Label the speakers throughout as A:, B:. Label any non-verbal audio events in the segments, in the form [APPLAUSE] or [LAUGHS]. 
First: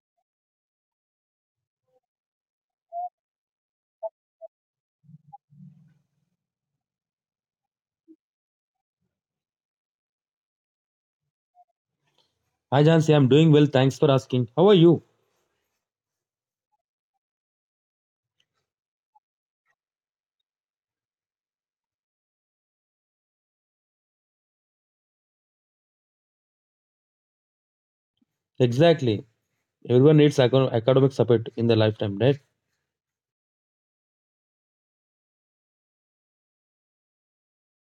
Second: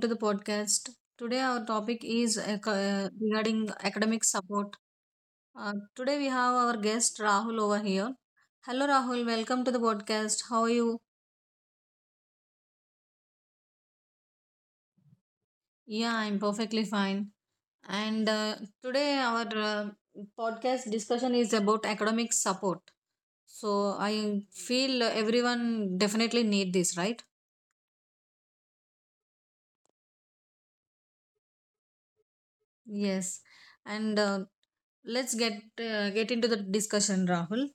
A: to the podcast. Today our topic is regarding academic support. Today we have our guest Rahul over here. Hello Rahul, welcome to the podcast. How are you?
B: Hi Jansi, I'm doing well. Thanks for asking. How are you?
A: Yeah, I'm perfectly fine. And Today our uh, podcast discussion is about academic support. So I feel everyone definitely need this, right?
B: Exactly. Everyone needs academic support in their lifetime, right?
A: Yes. And Let's get into the discussion, Rahul.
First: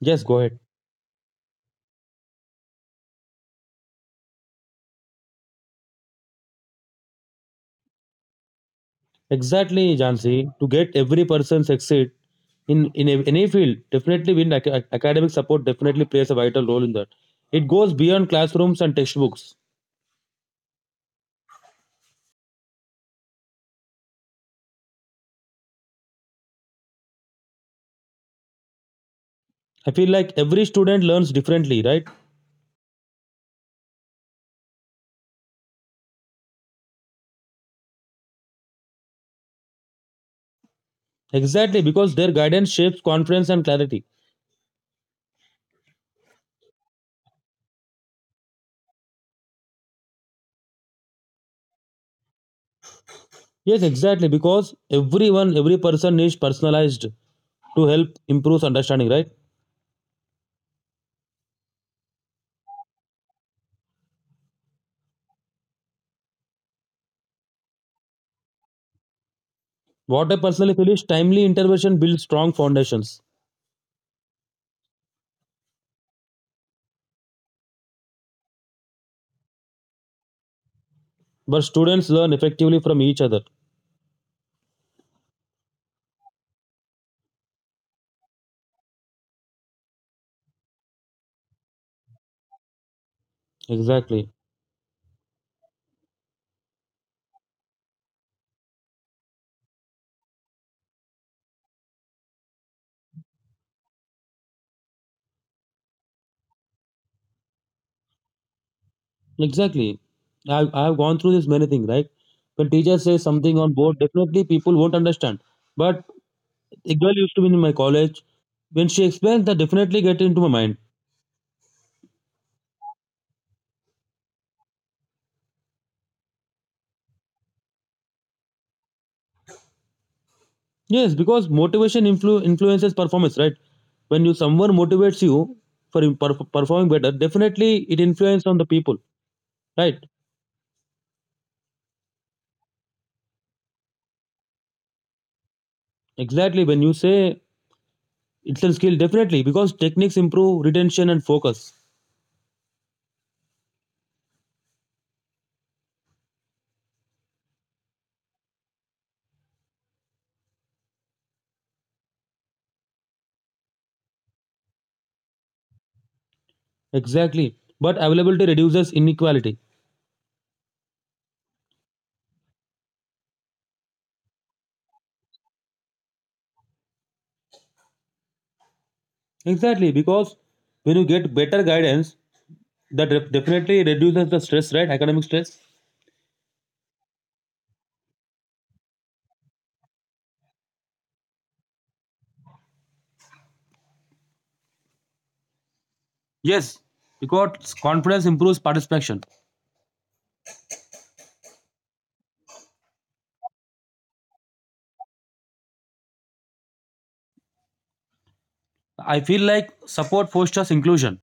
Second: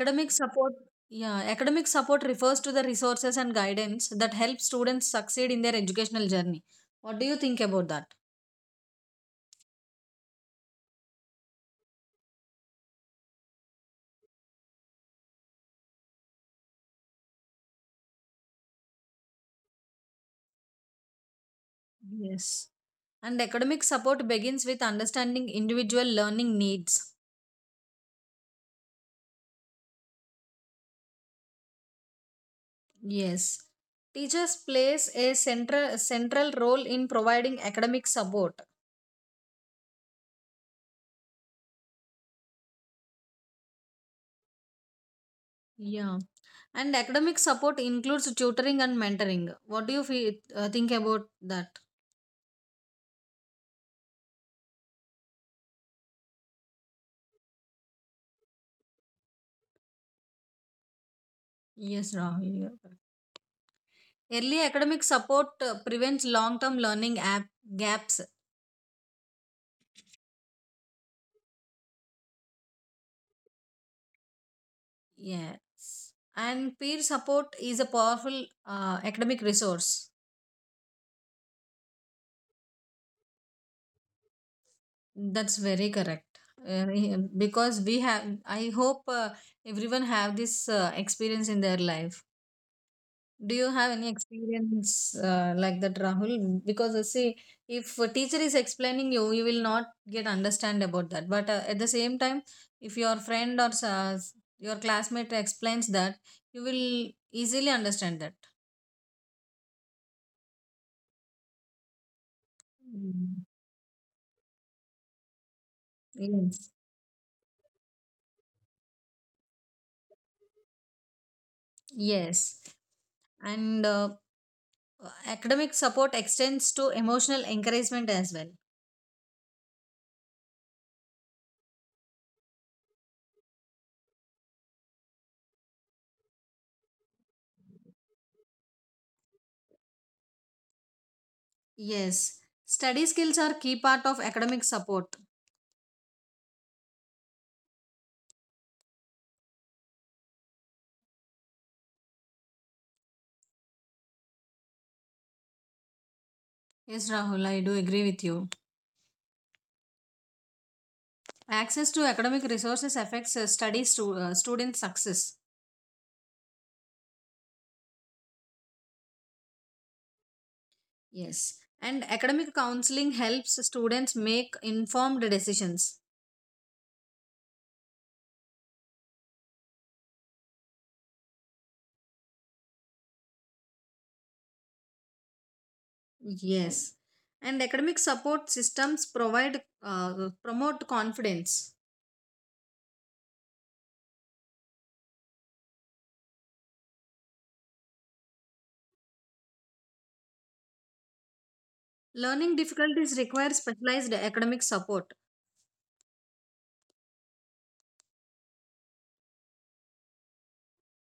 B: Yes, go ahead.
A: support, yeah, academic support refers to the resources and guidance that help students succeed in their educational journey. What do you think about that?
B: Exactly, Jansi. To get every person succeed in any field, definitely win academic support definitely plays a vital role in that. It goes beyond classrooms and textbooks.
A: Yes. And academic support begins with understanding individual learning needs.
B: I feel like every student learns differently, right?
A: Yes. Teachers plays a central role in providing academic support.
B: Exactly, because their guidance shapes confidence and clarity.
A: Yeah. And academic support includes tutoring and mentoring. What do you feel, think about that?
B: Yes, exactly, because everyone, every person needs personalized to help improve understanding, right?
A: Yes, Rahul. Early academic support prevents long term gaps.
B: What I personally feel is timely intervention builds strong foundations,
A: Yes. And peer support is a powerful academic resource.
B: but students learn effectively from each other.
A: That's very correct. Because we have, I hope everyone have this experience in their life. Do you have any
B: Exactly.
A: experience like that, Rahul? Because I see, if a teacher is explaining you, you will not get understand about that. But at the same time, if your friend or your classmate explains that, you will easily understand that.
B: Exactly. I've gone through this many things, right? When teachers say
A: Mm.
B: something on board, definitely people won't understand. But
A: Yes.
B: a girl used to be in my college. When she explains, that definitely get into my mind.
A: Yes. And Academic support extends to emotional encouragement as well.
B: Yes, because motivation influences performance, right? When you someone motivates you for performing better, definitely it influences on the people, right?
A: Yes. Study skills are key part of academic support.
B: Exactly. When you say it's a skill, definitely, because techniques improve retention and focus.
A: Yes, Rahul, I do agree with you. Access to academic resources affects student success.
B: Exactly. But availability reduces inequality.
A: Yes. And academic counseling helps students make informed decisions.
B: Exactly, because when you get better guidance, that definitely reduces the stress, right? Academic stress.
A: Yes. And academic support systems provide promote confidence.
B: Yes, because confidence improves participation.
A: Learning difficulties require specialized academic support.
B: I feel like support fosters inclusion.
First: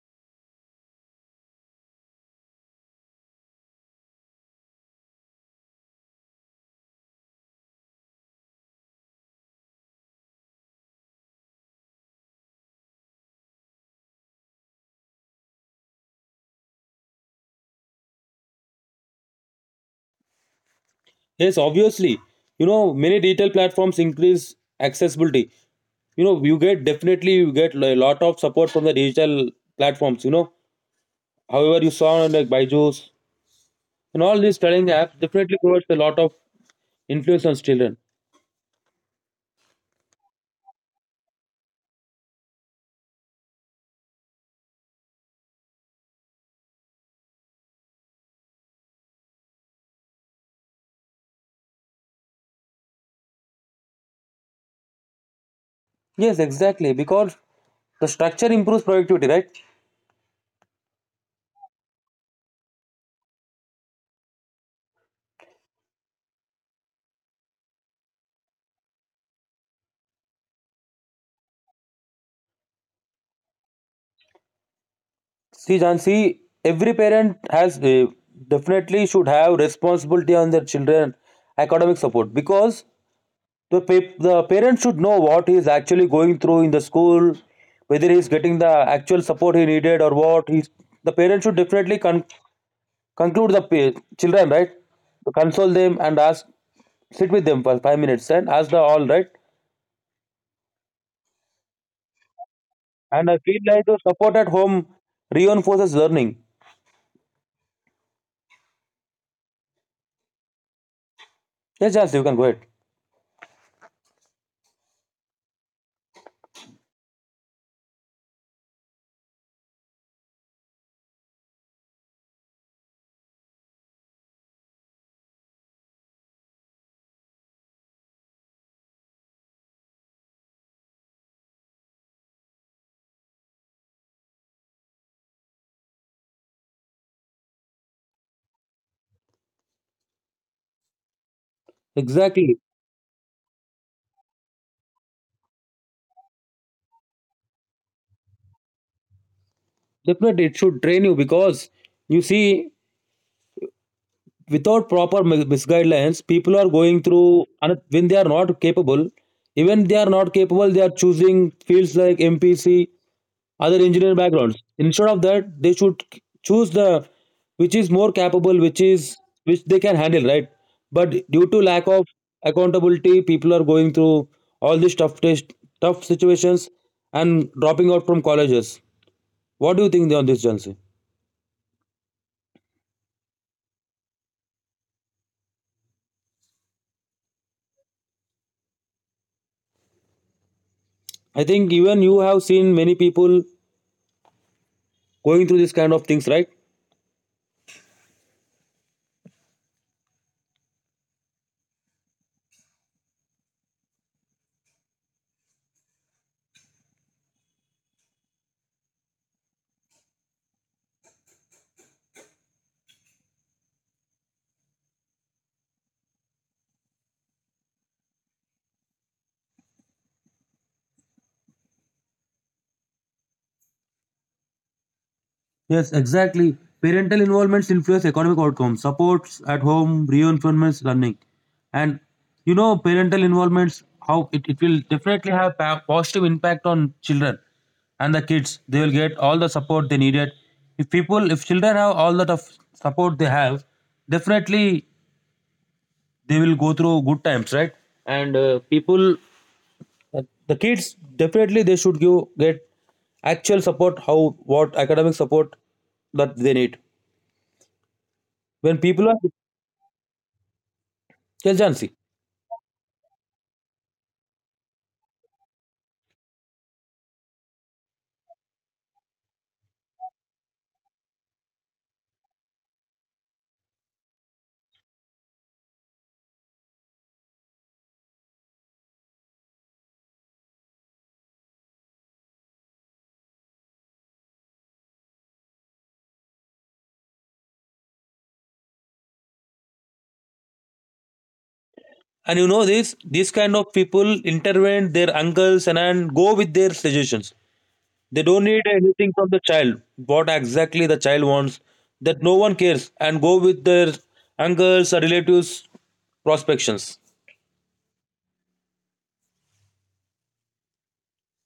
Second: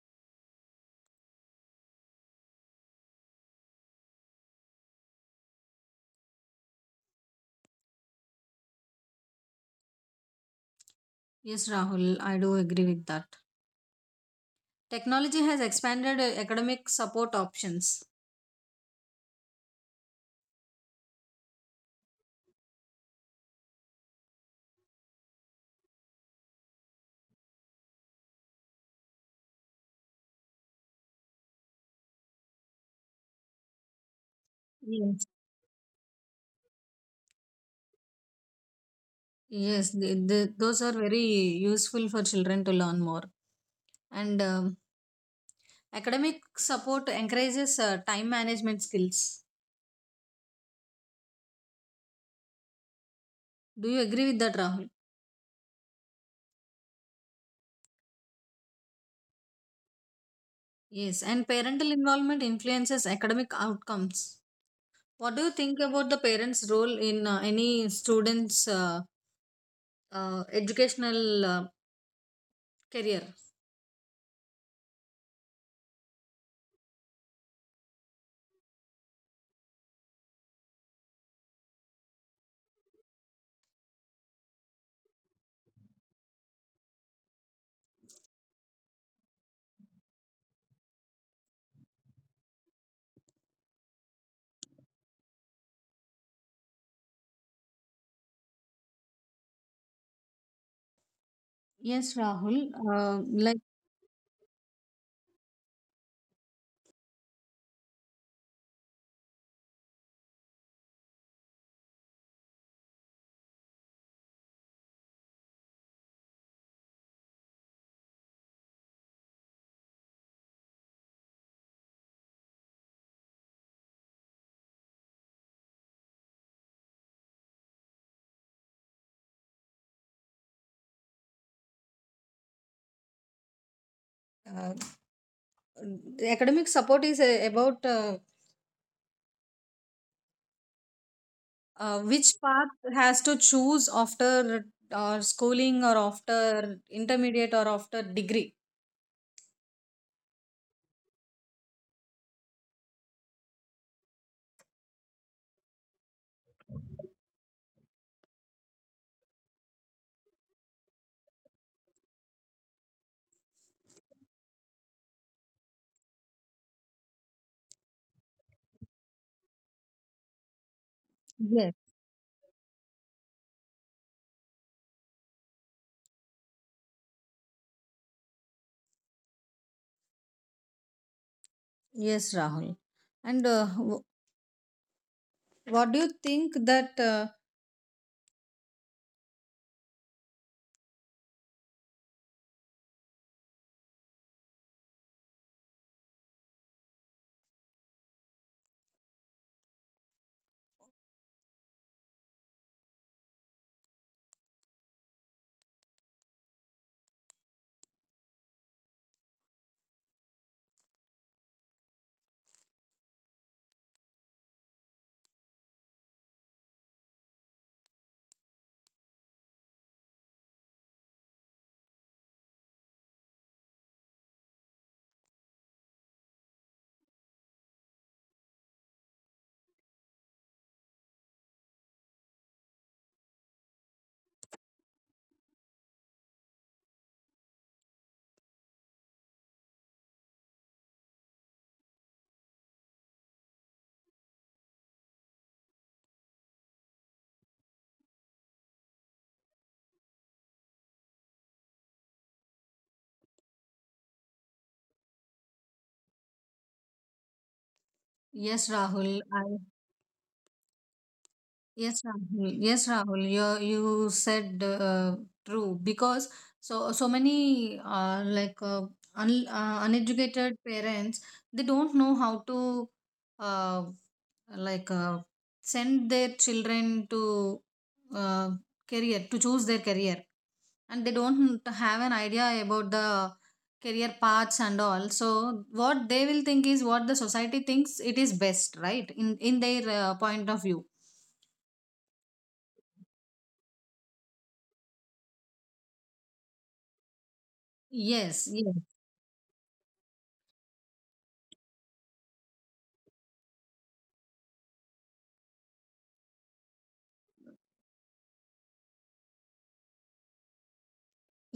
A: Yes, Rahul, I do agree with that. Technology has expanded academic support options.
B: Yes, obviously. Many digital platforms increase accessibility. You get definitely you get a lot of support from the digital platforms. However, you saw on like Byju's, and all these studying apps
A: Yes.
B: definitely provides a lot of influence on children.
A: Yes, those are very useful for children to learn more. And Academic support encourages time management skills. Do you agree with that, Rahul?
B: Yes, exactly. Because the structure improves productivity, right?
A: Yes. And parental involvement influences academic outcomes. What do you think about the parents' role in any student's educational career?
B: See, John, see, every parent has definitely should have responsibility on their children academic support because the parent should know what he is actually going through in the school, whether he is getting the actual support he needed or what he's. The parent should definitely conclude the page, children, right? Console them and ask, sit with them for 5 minutes and ask the all, right?
A: Yes, Rahul.
B: And I
A: Like
B: feel like the support at home reinforces learning. Yes, yes, you can go ahead.
A: uh, the academic support is about which
B: Exactly.
A: path has to choose after schooling or after intermediate or after degree.
B: Definitely, it should train you because you see, without proper misguidelines, people are going through, and when they are not capable, even they are not capable, they are choosing fields like MPC, other engineering backgrounds. Instead of that they should choose the which is more capable, which is which they can handle, right? But due to
A: Yes.
B: lack of accountability, people are going through all these tough test, tough situations, and dropping out from colleges. What do you think on this, Jansi?
A: Yes, Rahul. And uh, w- what do you think that?
B: I think even you have seen many people going through this kind of things, right? Yes, exactly. Parental involvements influence economic outcomes, supports at home, reinforcements learning. And parental involvements, how it will definitely have positive impact on children and the kids. They will get all the support they needed. If people, if children have all that of support they have, definitely they will go through good times, right? And people, the kids, definitely they should give get actual support, how what academic support that they need.
A: Yes,
B: When people
A: Rahul.
B: are,
A: I
B: yes,
A: Yes,
B: Jansi.
A: Rahul. Yes, Rahul. You said true because so so many uneducated parents they don't know how to uh, like uh, send their children to uh, career, to choose their career, and they don't have an idea about the career paths and all. So what they will think is what the society thinks it is best, right? In their point of view.
B: And you know this, these kind of people intervene their uncles, and go with their suggestions. They
A: Yes,
B: don't need
A: yes,
B: anything from the child. What exactly the child wants, that no one cares, and go with their uncles or relatives prospections.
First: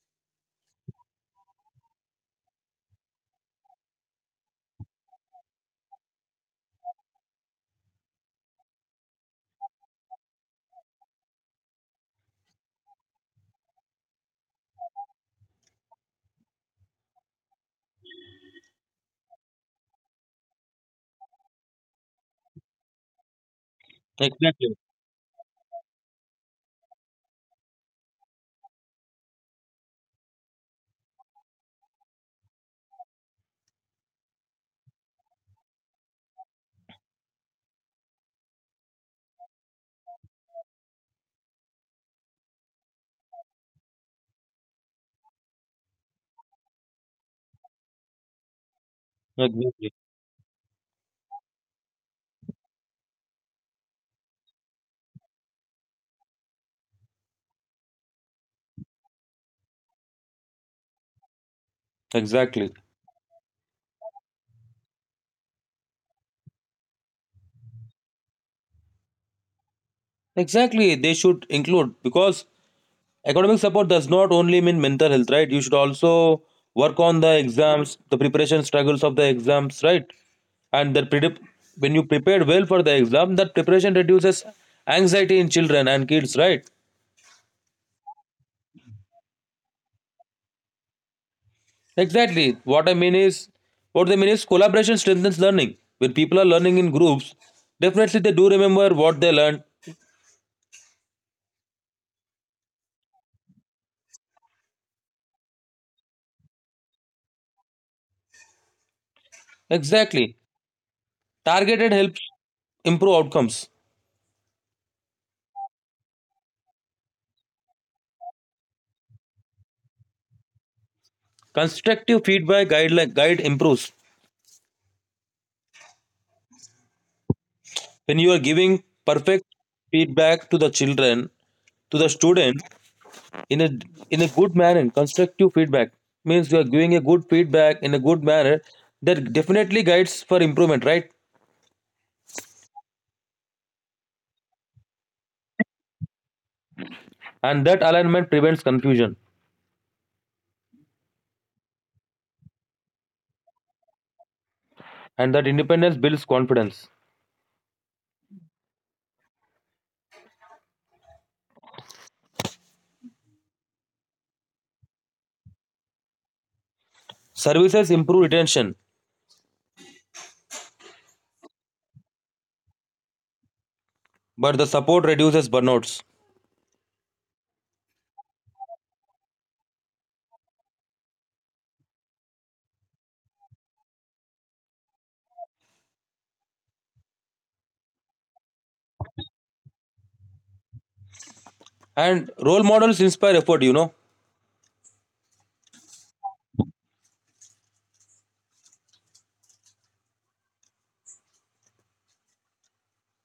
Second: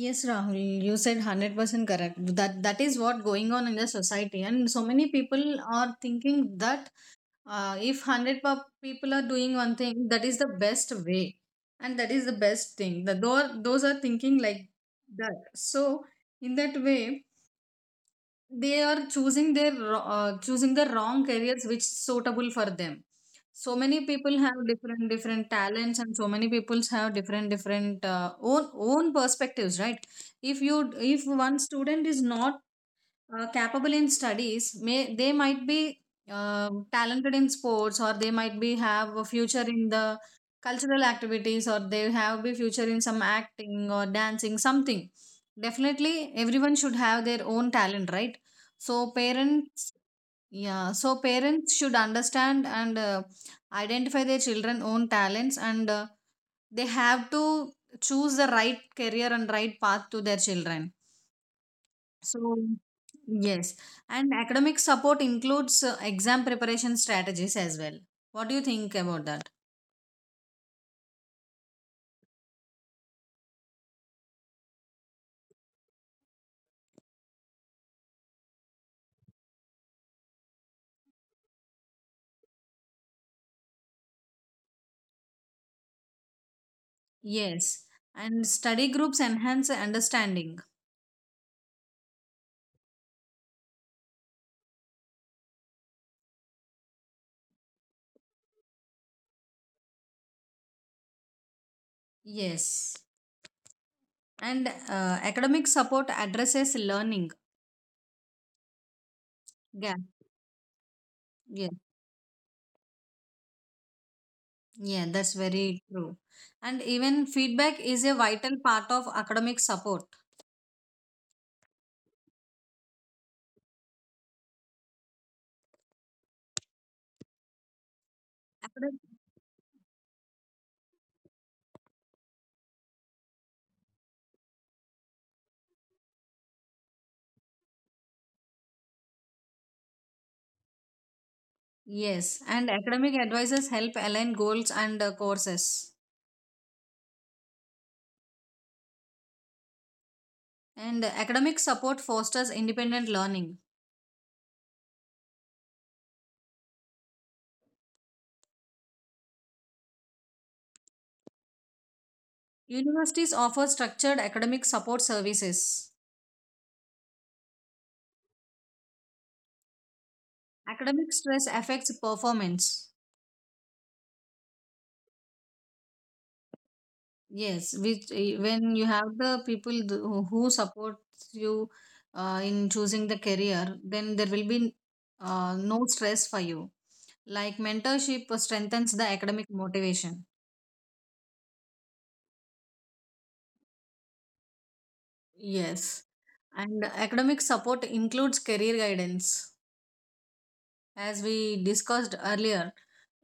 A: yes, Rahul. You said 100% correct. That is what going on in the society, and so many people are thinking that if people are doing one thing, that is the best way and that is the best thing. Those are thinking like that. So in that way they are choosing choosing the wrong careers which suitable for them. So many people have
B: Exactly.
A: different talents, and so many people have different own perspectives, right? If you if one student is not capable in studies, may they might be talented in sports, or they might be have a future in the cultural activities, or they have be future in some acting or dancing something. Definitely, everyone should have their own talent, right? So
B: Exactly.
A: parents, yeah, so parents should understand and identify their children own talents, and they have to choose the right career and right path to their children. So
B: Exactly.
A: yes, and academic support includes exam preparation strategies as well. What do you think about that?
B: Exactly, they should include because academic support does not only mean mental health, right? You should also work on the exams, the preparation struggles of the exams, right? And when you prepare well for the exam, that preparation reduces anxiety in children and kids, right?
A: Yes, and study groups enhance understanding.
B: Exactly. What I mean is, what they mean is collaboration strengthens learning. When people are learning in groups, definitely they do remember what they learned.
A: Yes, and academic support addresses learning gap.
B: Exactly.
A: Yeah,
B: Targeted helps improve outcomes.
A: yeah, that's very true. And even feedback is a vital part of academic support.
B: Constructive feedback guideline guide improves. When you are giving
A: Academic.
B: perfect feedback to the children, to the student in a in a good manner, constructive feedback means you are giving a good feedback in a good manner, that definitely guides for improvement, right?
A: Yes, and academic advisors help align goals and courses.
B: And that alignment prevents confusion,
A: And academic support fosters independent learning.
B: and that independence builds confidence.
A: Universities offer structured academic support services.
B: Services improve retention,
A: Academic stress affects performance.
B: but the support reduces burnouts.
A: Yes, which when you have the who support you in choosing the career, then there will be no stress for you. Like mentorship strengthens the academic motivation.
B: And role models inspire effort.
A: Yes, and academic support includes career guidance. As we discussed earlier,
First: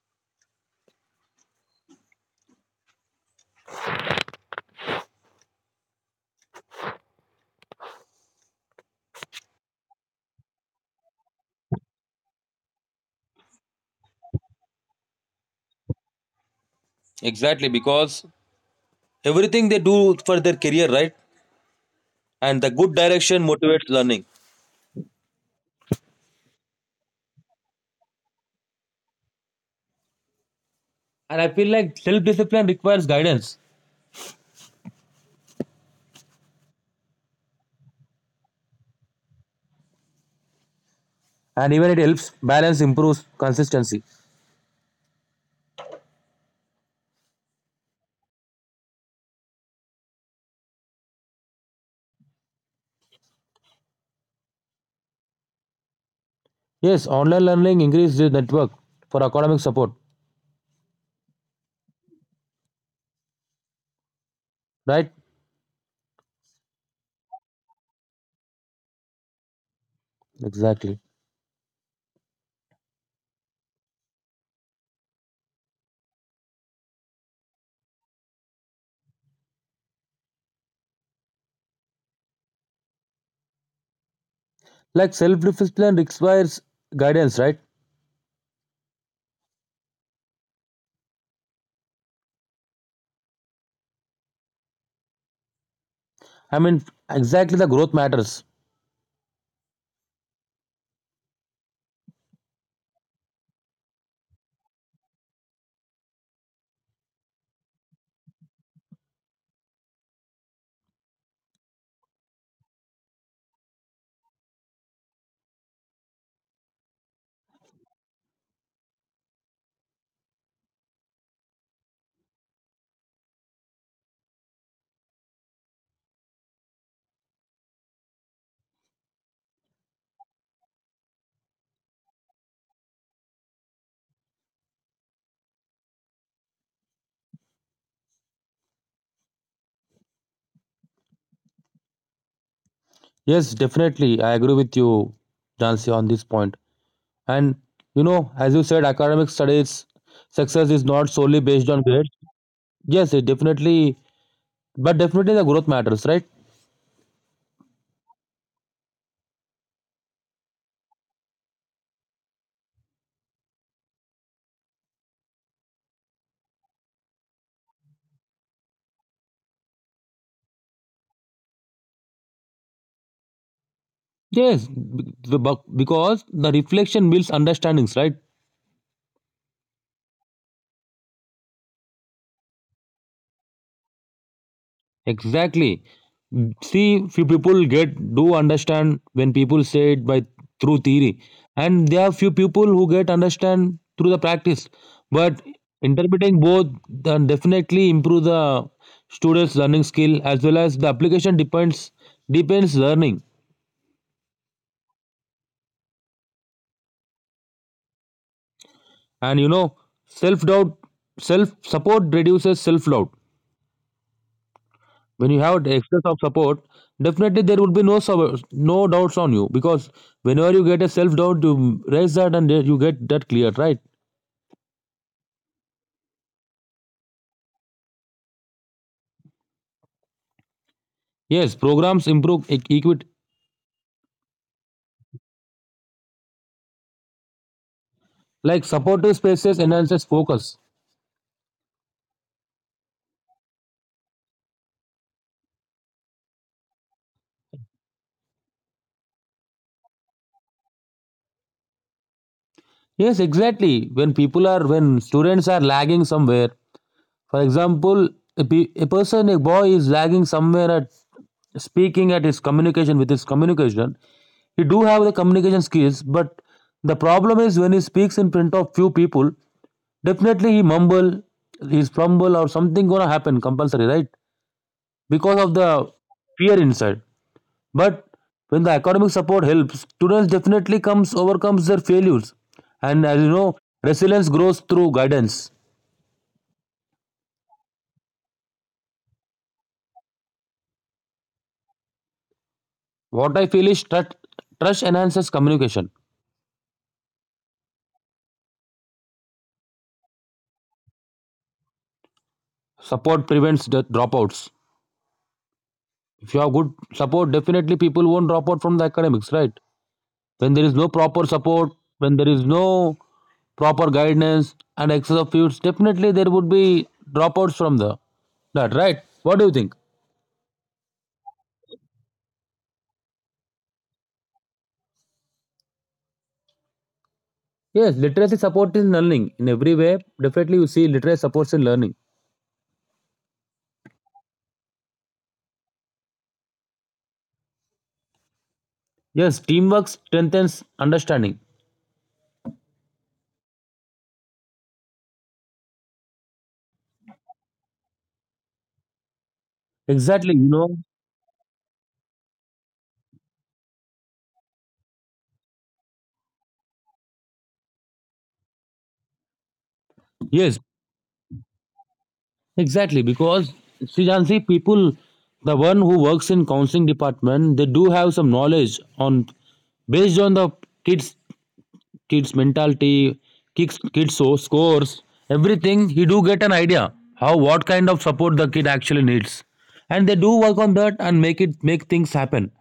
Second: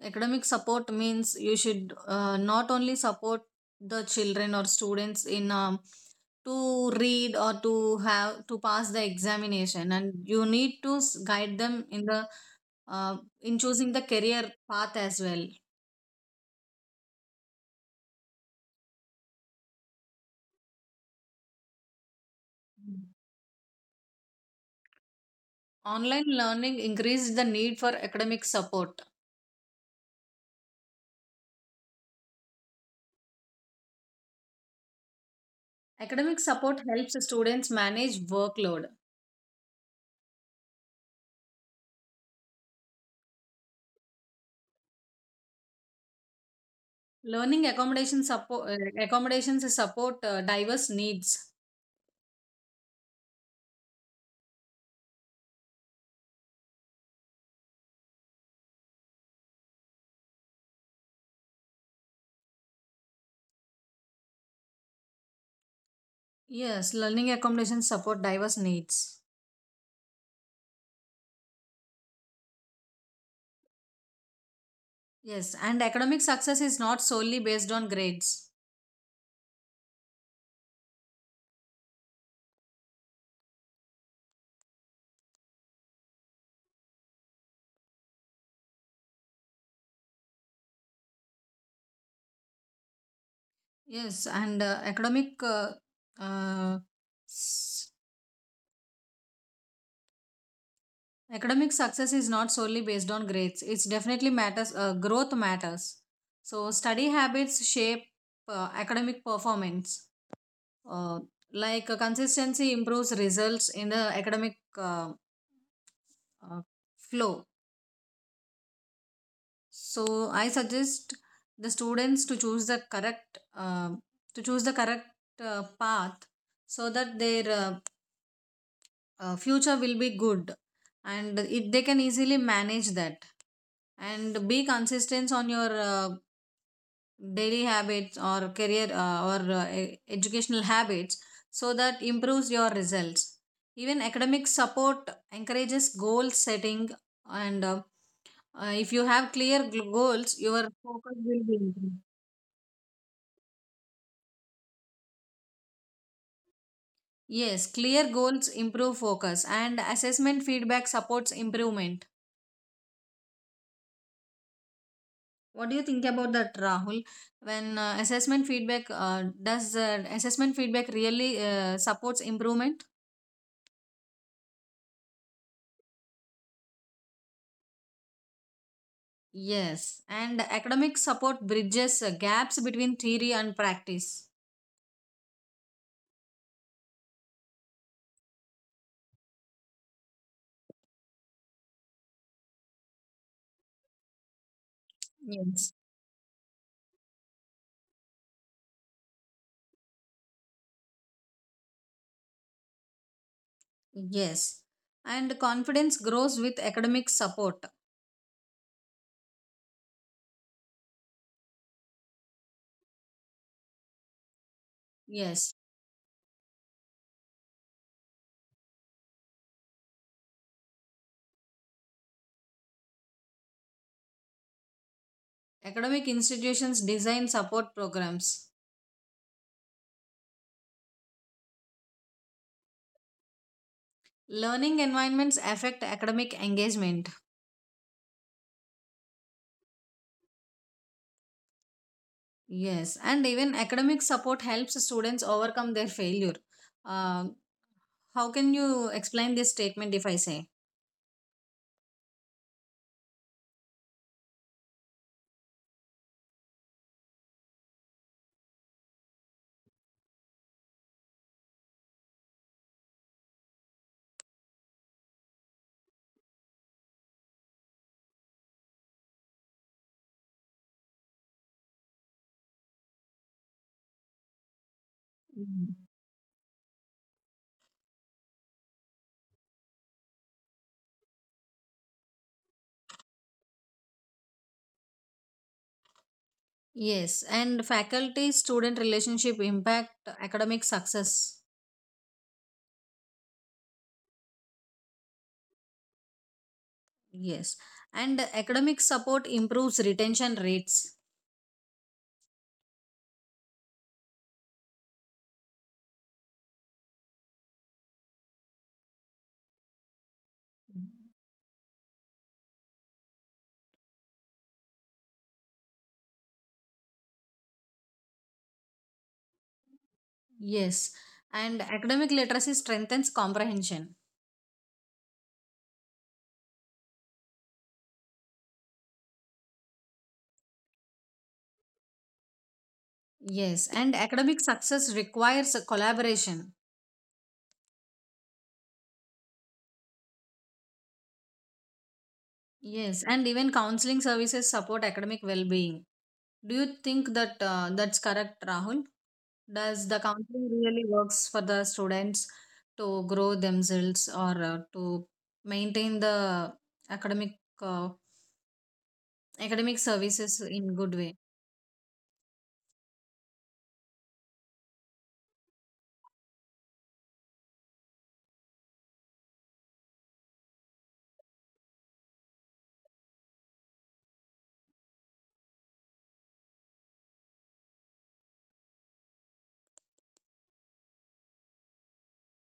A: academic support means you should not only support the children or students in to read or to have to pass the examination, and you need to guide them in the uh, in choosing the career path as well.
B: Exactly, because everything they do for their career, right? And the good direction motivates learning.
A: Online learning increased the need for academic support.
B: And I feel like self discipline requires guidance.
A: Academic support helps students manage workload.
B: And even it helps balance improves consistency.
A: Learning accommodation support. Accommodations support diverse needs.
B: Yes, online learning increases the network for academic support, right?
A: Yes, learning accommodations support diverse needs.
B: Exactly.
A: Yes, and academic success is not solely based on grades.
B: Like self discipline requires guidance, right?
A: Yes, and
B: I mean,
A: uh,
B: exactly the growth
A: s-
B: matters.
A: academic success is not solely based on grades. It's definitely matters. Growth matters. So study habits shape academic performance. Uh, like consistency improves results in the academic uh, flow. So I suggest the students to choose the correct to choose the correct path, so that their future will be good and it, they can easily manage that, and be consistent on your daily habits or career or educational habits, so that improves your results.
B: Yes,
A: Even
B: definitely. I agree
A: academic
B: with you,
A: support
B: Jansi,
A: encourages
B: on this
A: goal
B: point.
A: setting,
B: And
A: and uh,
B: as you
A: uh,
B: said,
A: if you
B: academic
A: have
B: studies
A: goals your
B: success is not
A: focus
B: solely
A: will be
B: based on
A: improved.
B: grades. Yes, it definitely, but definitely the growth matters, right?
A: Yes, clear goals improve focus, and assessment feedback supports improvement. What do you think about that, Rahul? When assessment feedback does assessment feedback really supports improvement?
B: Yes, because the reflection builds understandings, right?
A: Yes, and academic support bridges gaps between theory and practice.
B: Exactly. See, few people get do understand when people say it by through theory, and there are few people who get understand through the practice. But
A: Yes.
B: interpreting both then definitely improve the students' learning skill as well as the application depends learning.
A: Yes. And confidence grows with academic support.
B: And self doubt, self support reduces self doubt. When you have
A: Yes.
B: the excess of support, definitely there would be no doubts on you, because whenever you get a self doubt, you raise that and you get that cleared, right?
A: Academic institutions design support programs.
B: Yes, programs improve equity.
A: Learning environments affect academic engagement.
B: Like supportive spaces enhances focus.
A: Yes, and even academic support helps students overcome their failure. Uh, how can you explain this statement if I say?
B: Yes, exactly, when students are lagging somewhere. For example, a person, a boy is lagging somewhere at speaking at his communication, with his communication. He do have the communication skills, but the problem is when he speaks in front of few people, definitely he mumble, he's fumble, or something gonna happen compulsory, right? Because of
A: Mhm.
B: the fear inside. But when the academic support helps, students definitely comes overcomes their failures. And as you know, resilience grows through guidance.
A: Yes, and faculty student relationship impact academic success.
B: What I feel is trust. Trust enhances communication.
A: Yes, and academic support improves retention rates.
B: Support prevents the dropouts. If you have good support, definitely people won't drop out from the academics, right? When there is no proper support, when there is no proper guidance and excess of fields, definitely there would be dropouts from the that, right? What do you think?
A: Yes, and academic literacy strengthens comprehension.
B: Yes, literacy supports in learning in every way. Definitely, you see literacy supports in learning.
A: Yes, and academic success requires collaboration.
B: Yes, teamwork strengthens understanding.
A: Yes, and even counseling services support academic well being. Do you think that that's correct, Rahul? Does the
B: Exactly.
A: counseling really works for the students to grow themselves or to maintain the academic uh, academic services
B: Yes,
A: in good way?
B: exactly, because Srijansi, people, the one who works in counseling department, they do have some knowledge on based on the kids kids mentality, kids so scores, everything. He do get an idea how what kind of support the kid actually needs, and they do work on that and make things happen.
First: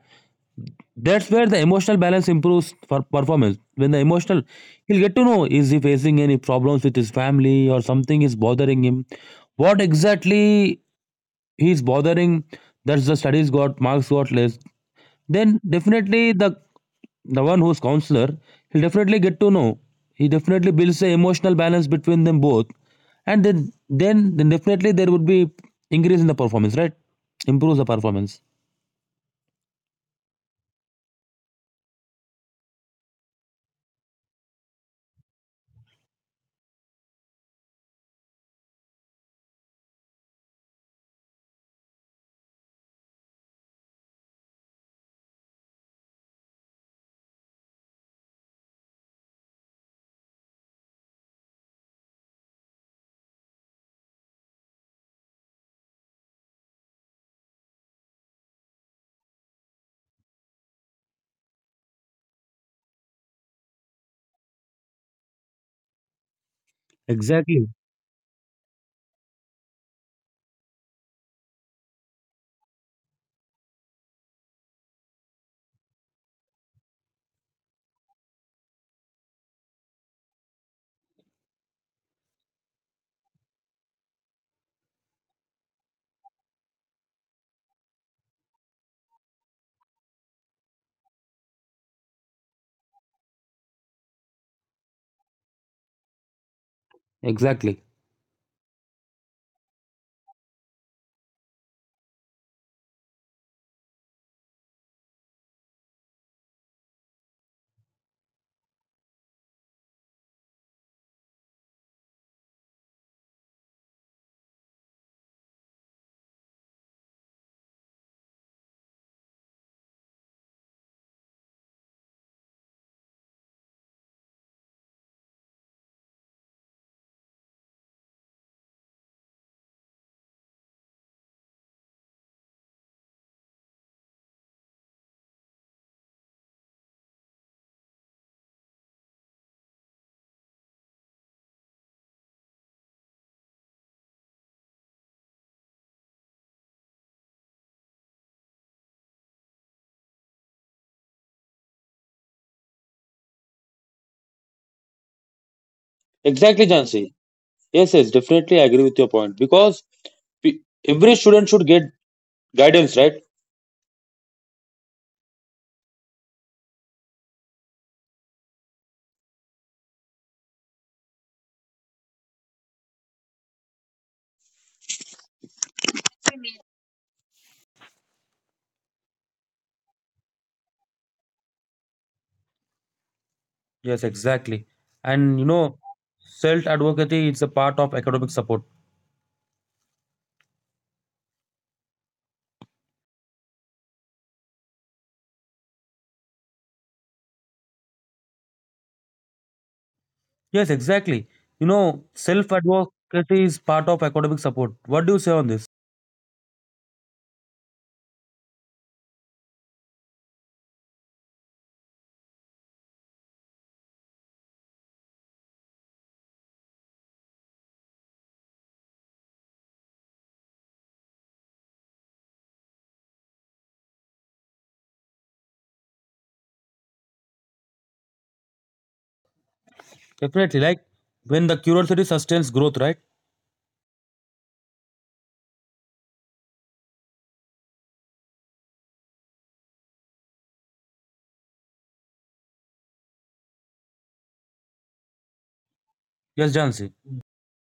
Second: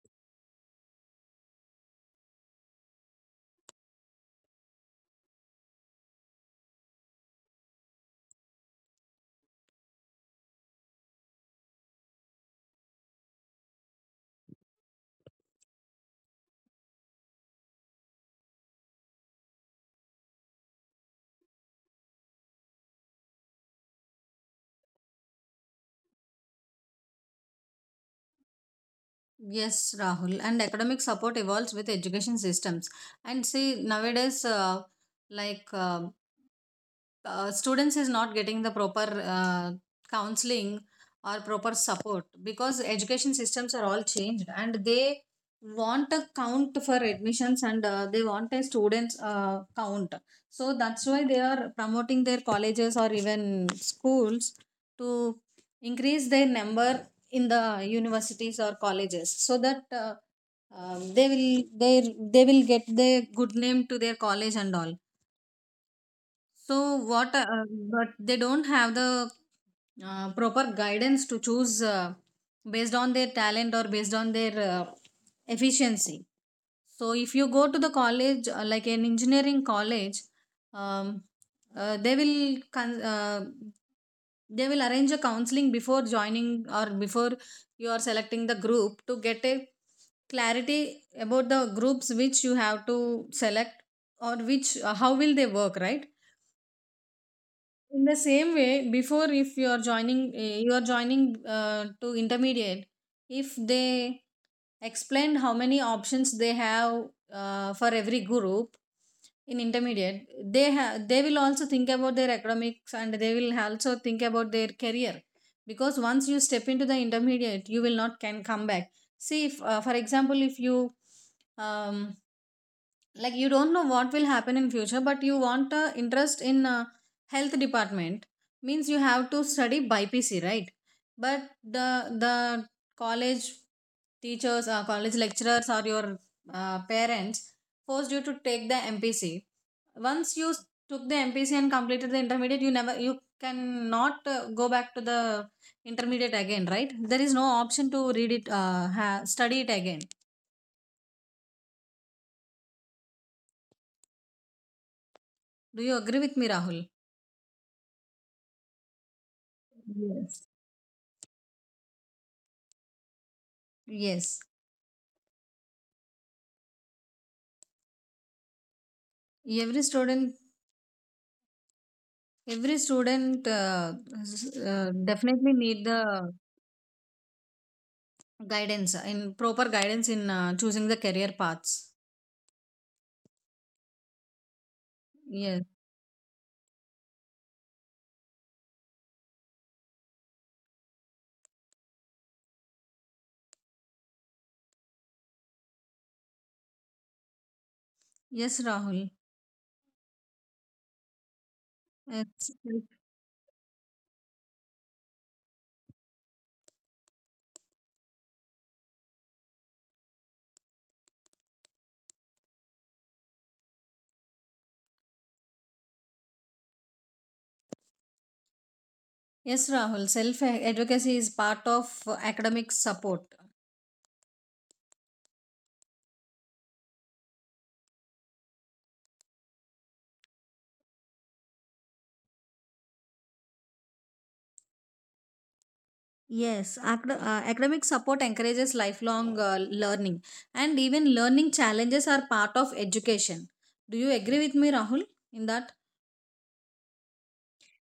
B: That's where the emotional balance improves for performance. When the emotional, he'll get to know is he facing any problems with his family or something is bothering him. What exactly he's bothering, that the studies got marks got less, then definitely the one who's counselor, he'll definitely get to know. He definitely builds a emotional balance between them both, and then definitely there would be increase in the performance, right? Improves the performance.
A: Yes, Rahul. And academic support evolves with education systems. And see, nowadays, like students is not getting the proper uh, counseling or proper support, because education systems are all changed and they want a count for admissions, and they want a students count, so that's why they are promoting their colleges or even schools to increase their number in the universities or colleges, so that they will they will get the good name to their college and all. So what?
B: Exactly.
A: But they don't have the proper guidance to choose based on their talent or based on their efficiency. So if you go to the college, like an engineering college, um, they will they will arrange a counseling before joining, or before you are selecting the group, to get a clarity about the groups which you have to select, or which how will they work, right?
B: Exactly.
A: In the same way, before, if you are joining you are joining to intermediate, if they explained how many options they have for every group in intermediate, they have they will also think about their academics and they will also think about their career, because once you step into the intermediate you will not can come back. See if, for example, if you um, like you don't know what will happen in future but you want a interest in health department, means you have to study by PC right? But the the college teachers or college lecturers or your parents forced you to take the MPC. Once you took the MPC and completed the intermediate, you never you cannot go back to the intermediate again, right? There is no option to read it study it again. Do you agree with me,
B: Exactly,
A: Rahul?
B: Jansi. Yes, yes, definitely I agree with your point, because
A: Yes.
B: we- every student should get guidance, right?
A: Yes, every student, every student definitely need the guidance in proper guidance in choosing the career paths.
B: Yes, exactly. And
A: Yes,
B: self advocacy is a part of academic support.
A: yes, Rahul.
B: Yes, exactly.
A: Yes,
B: Self advocacy is part of academic support. What do you say on this?
A: yes, Rahul. Self advocacy is part of academic support.
B: Definitely, like when the curiosity sustains growth, right?
A: Yes, academic support encourages lifelong learning, and even learning challenges are part of education. Do you agree with me, Rahul, in that?
B: Yes, Jansi.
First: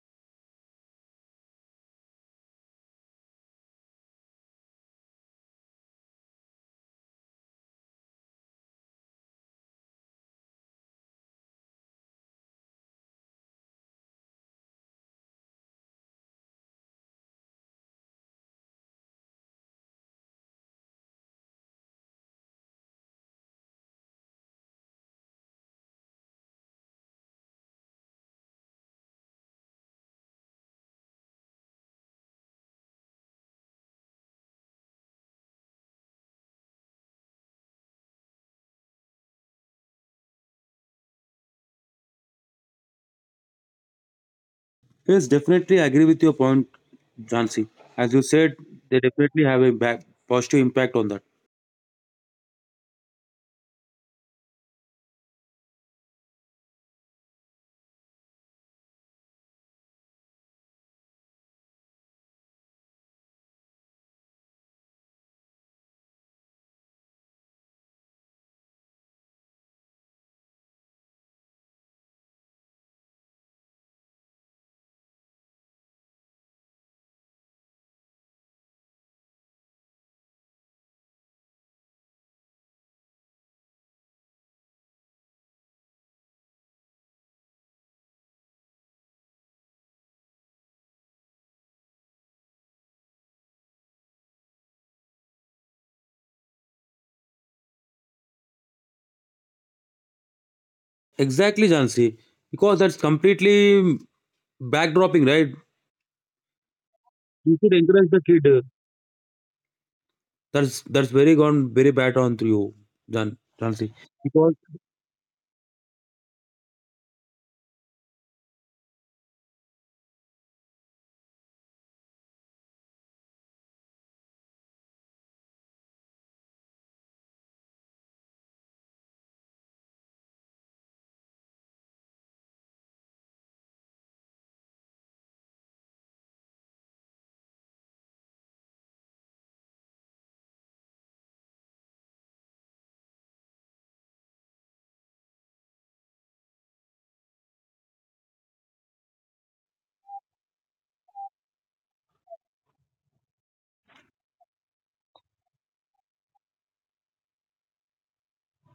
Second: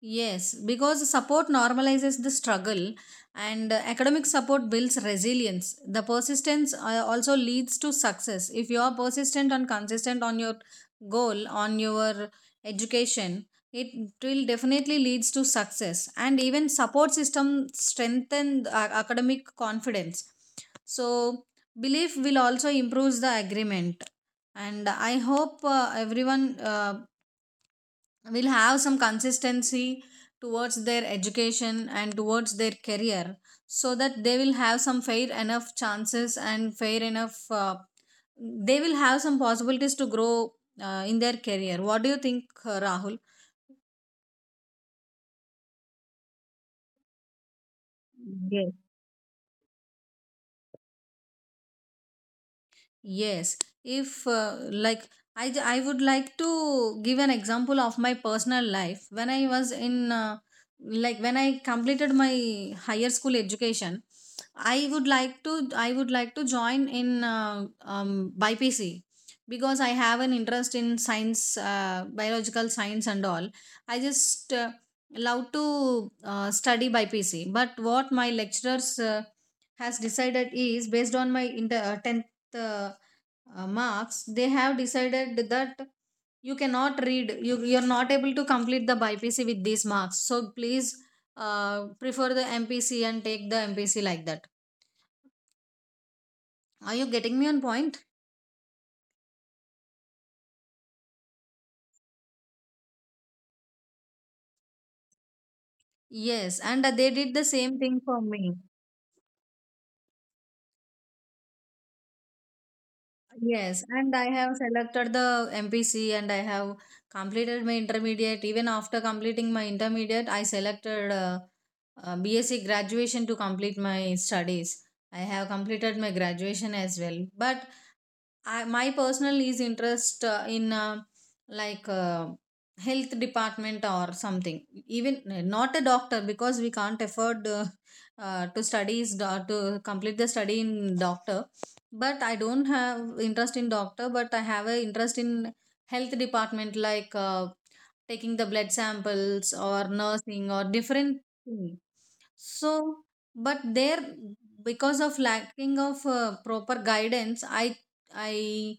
A: Yes, because support normalizes the struggle, and academic support builds resilience. The persistence also leads to success. If you are persistent and consistent on your goal, on your education, it will definitely leads to success. And even support system strengthen academic confidence. So belief will also improves the agreement. And I hope everyone will have some consistency towards their education and towards their career so that they will have some fair enough chances and fair enough they will have some possibilities to grow in their career. What do you think, Rahul?
B: Yes, definitely I agree with your point, Jansi. As you said, they definitely have a positive impact on that.
A: Yes, if like I would like to give an example of my personal life. When I was in, like, when I completed my higher school education, I would like to join in BPC because I have an interest in science, biological science and all. I just love to study BPC. But what my lecturers has decided is based on my tenth uh, marks. They have decided that you cannot read, you're not able to complete the bypc with these marks, so please prefer the mpc and take the mpc, like that. Are you getting me on point?
B: Exactly, Jansi. Because that's completely backdropping, right?
A: Yes, and they did the
B: You should
A: same thing
B: encourage the
A: for me.
B: kid. That's very gone very bad on to you, Jan
A: Yes,
B: Jansi.
A: and I
B: Because
A: have selected the mpc and I have completed my intermediate. Even after completing my intermediate, I selected bsc graduation to complete my studies. I have completed my graduation as well, but my personal is interest in like health department or something, even eh, not a doctor because we can't afford [LAUGHS] to to complete the study in doctor. But I don't have interest in doctor, but I have a interest in health department, like taking the blood samples or nursing or different thing. So, but there, because of lacking of proper guidance, I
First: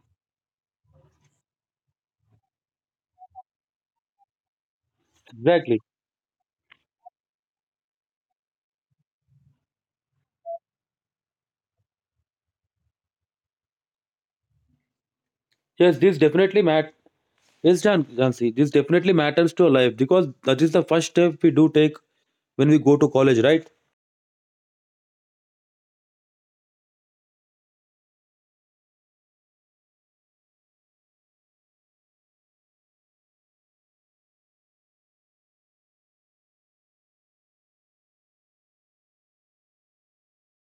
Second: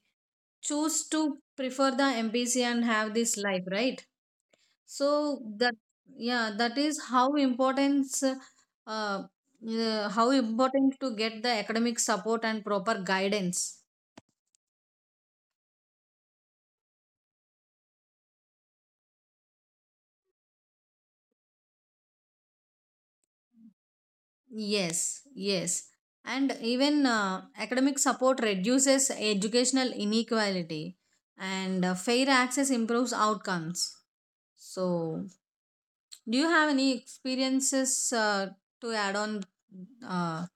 A: choose to prefer the MBC and have this life, right? So that
B: exactly.
A: yeah, that is how importance how important to get the academic support and proper guidance.
B: Yes, this definitely matters, yes, Jansi. This definitely matters to our life because that is the first step we do take when we go to college, right?
A: Yes, yes, and even academic support reduces educational inequality, and fair access improves outcomes. So, do you have any experiences to add on, uh,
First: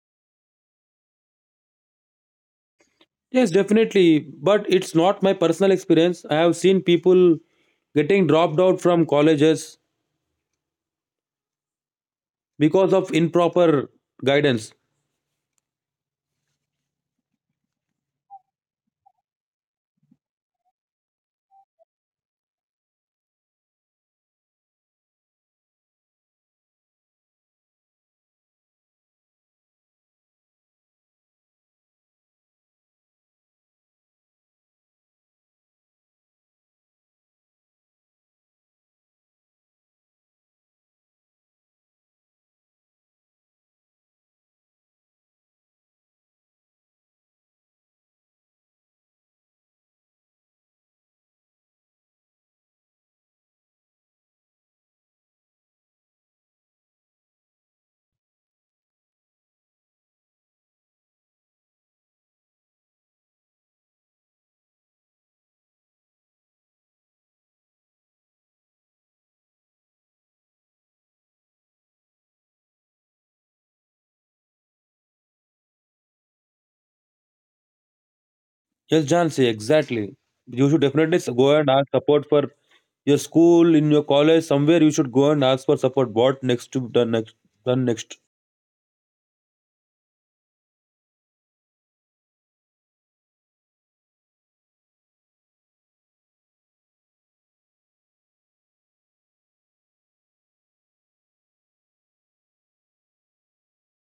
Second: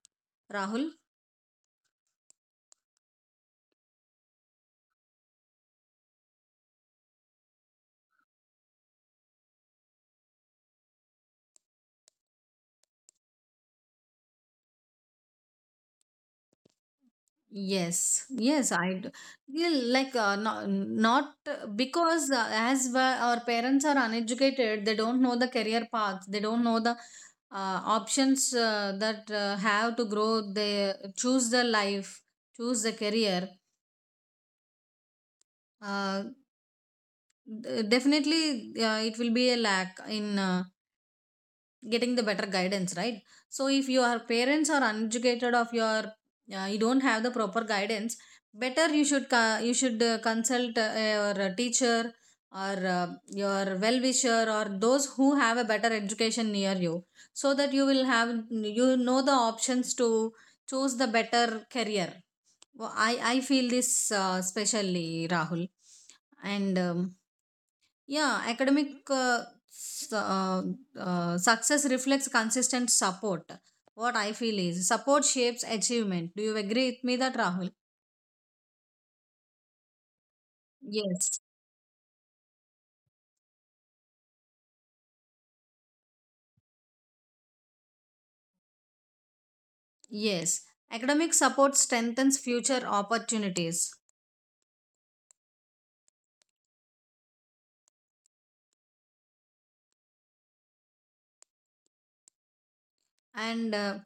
A: Rahul?
B: Yes, definitely. But it's not my personal experience. I have seen people getting dropped out from colleges because of improper guidance.
A: Yes, yes, I do. Yeah, like, not, because as our parents are uneducated, they don't know the career path, they don't know the options that have to grow, they choose the life, choose the career. Uh, Definitely, it will be a lack in. Getting the better guidance, right? So if your parents are uneducated of your you don't have the proper guidance, better you should you should consult your teacher or your well wisher or those who have a better education near you, so that you will have, you know, the options to choose the better career. I feel this especially Rahul, and yeah, academic s- uh, success reflects consistent support. What I feel is support shapes achievement. Do you agree with me that, Rahul?
B: Yes, Jansi, exactly. You should definitely
A: Yes.
B: go and ask support for your school, in your college, somewhere you should go and ask for support. What next to done next.
A: Yes. Academic support strengthens future opportunities. And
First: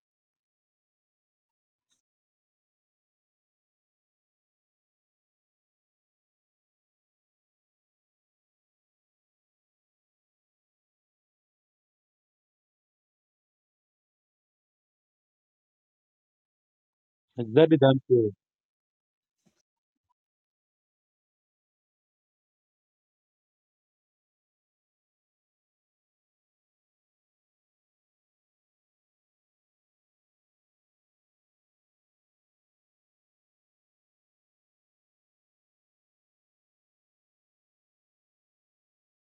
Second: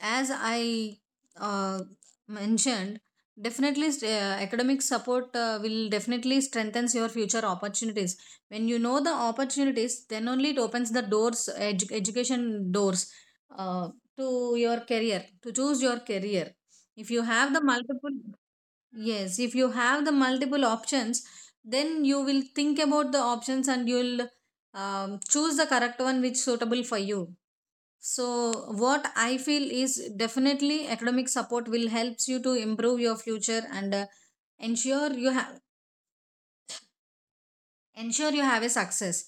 A: as I uh, mentioned, definitely academic support will definitely strengthens your future opportunities. When you know the opportunities, then only it opens the doors, education doors, uh, to your career, to choose your career. If you have the
B: Exactly,
A: multiple,
B: Jansi.
A: yes, if you have the multiple options, then you will think about the options and you'll choose the correct one which suitable for you. So what I feel is definitely academic support will helps you to improve your future and ensure you have ensure you have a success.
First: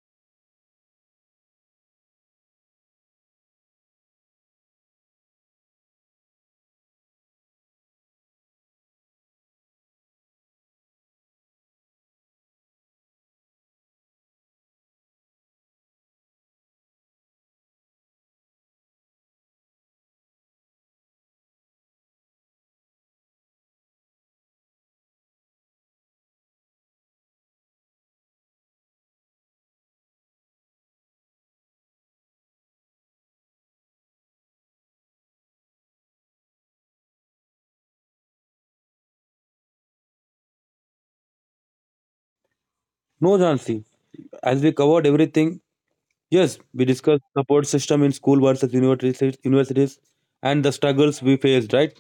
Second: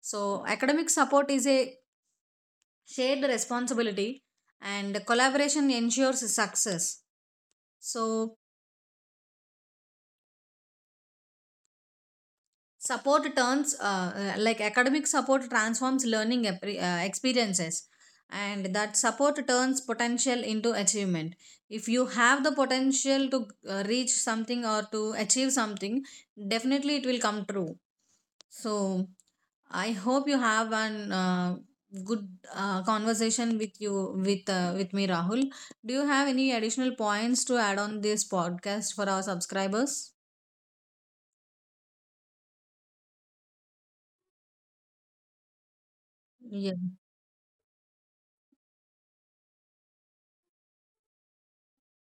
A: So academic support is a shared responsibility and collaboration ensures success. So support turns, like academic support transforms learning experiences, and that support turns potential into achievement. If you have the potential to reach something or to achieve something, definitely it will come true. So, I hope you have an good conversation with you with me, Rahul. Do you have any additional points to add on this podcast for our subscribers?
B: No, Jansi. As we covered everything, yes,
A: Yeah,
B: we discussed support system in school versus universities and the struggles we faced, right?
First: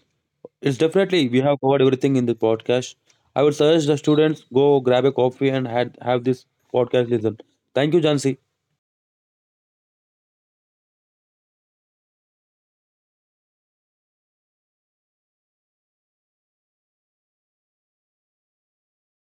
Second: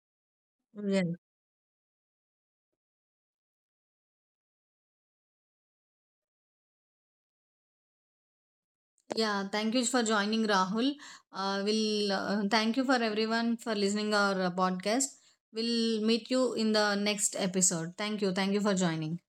B: It's
A: yeah.
B: definitely we have covered everything in the podcast. I would suggest the students go grab a coffee and had have this podcast listen. Thank you, Jansi.
A: Yeah, thank you for joining, Rahul. We'll Thank you for everyone for listening our podcast. We'll meet you in the next episode. Thank you. Thank you for joining.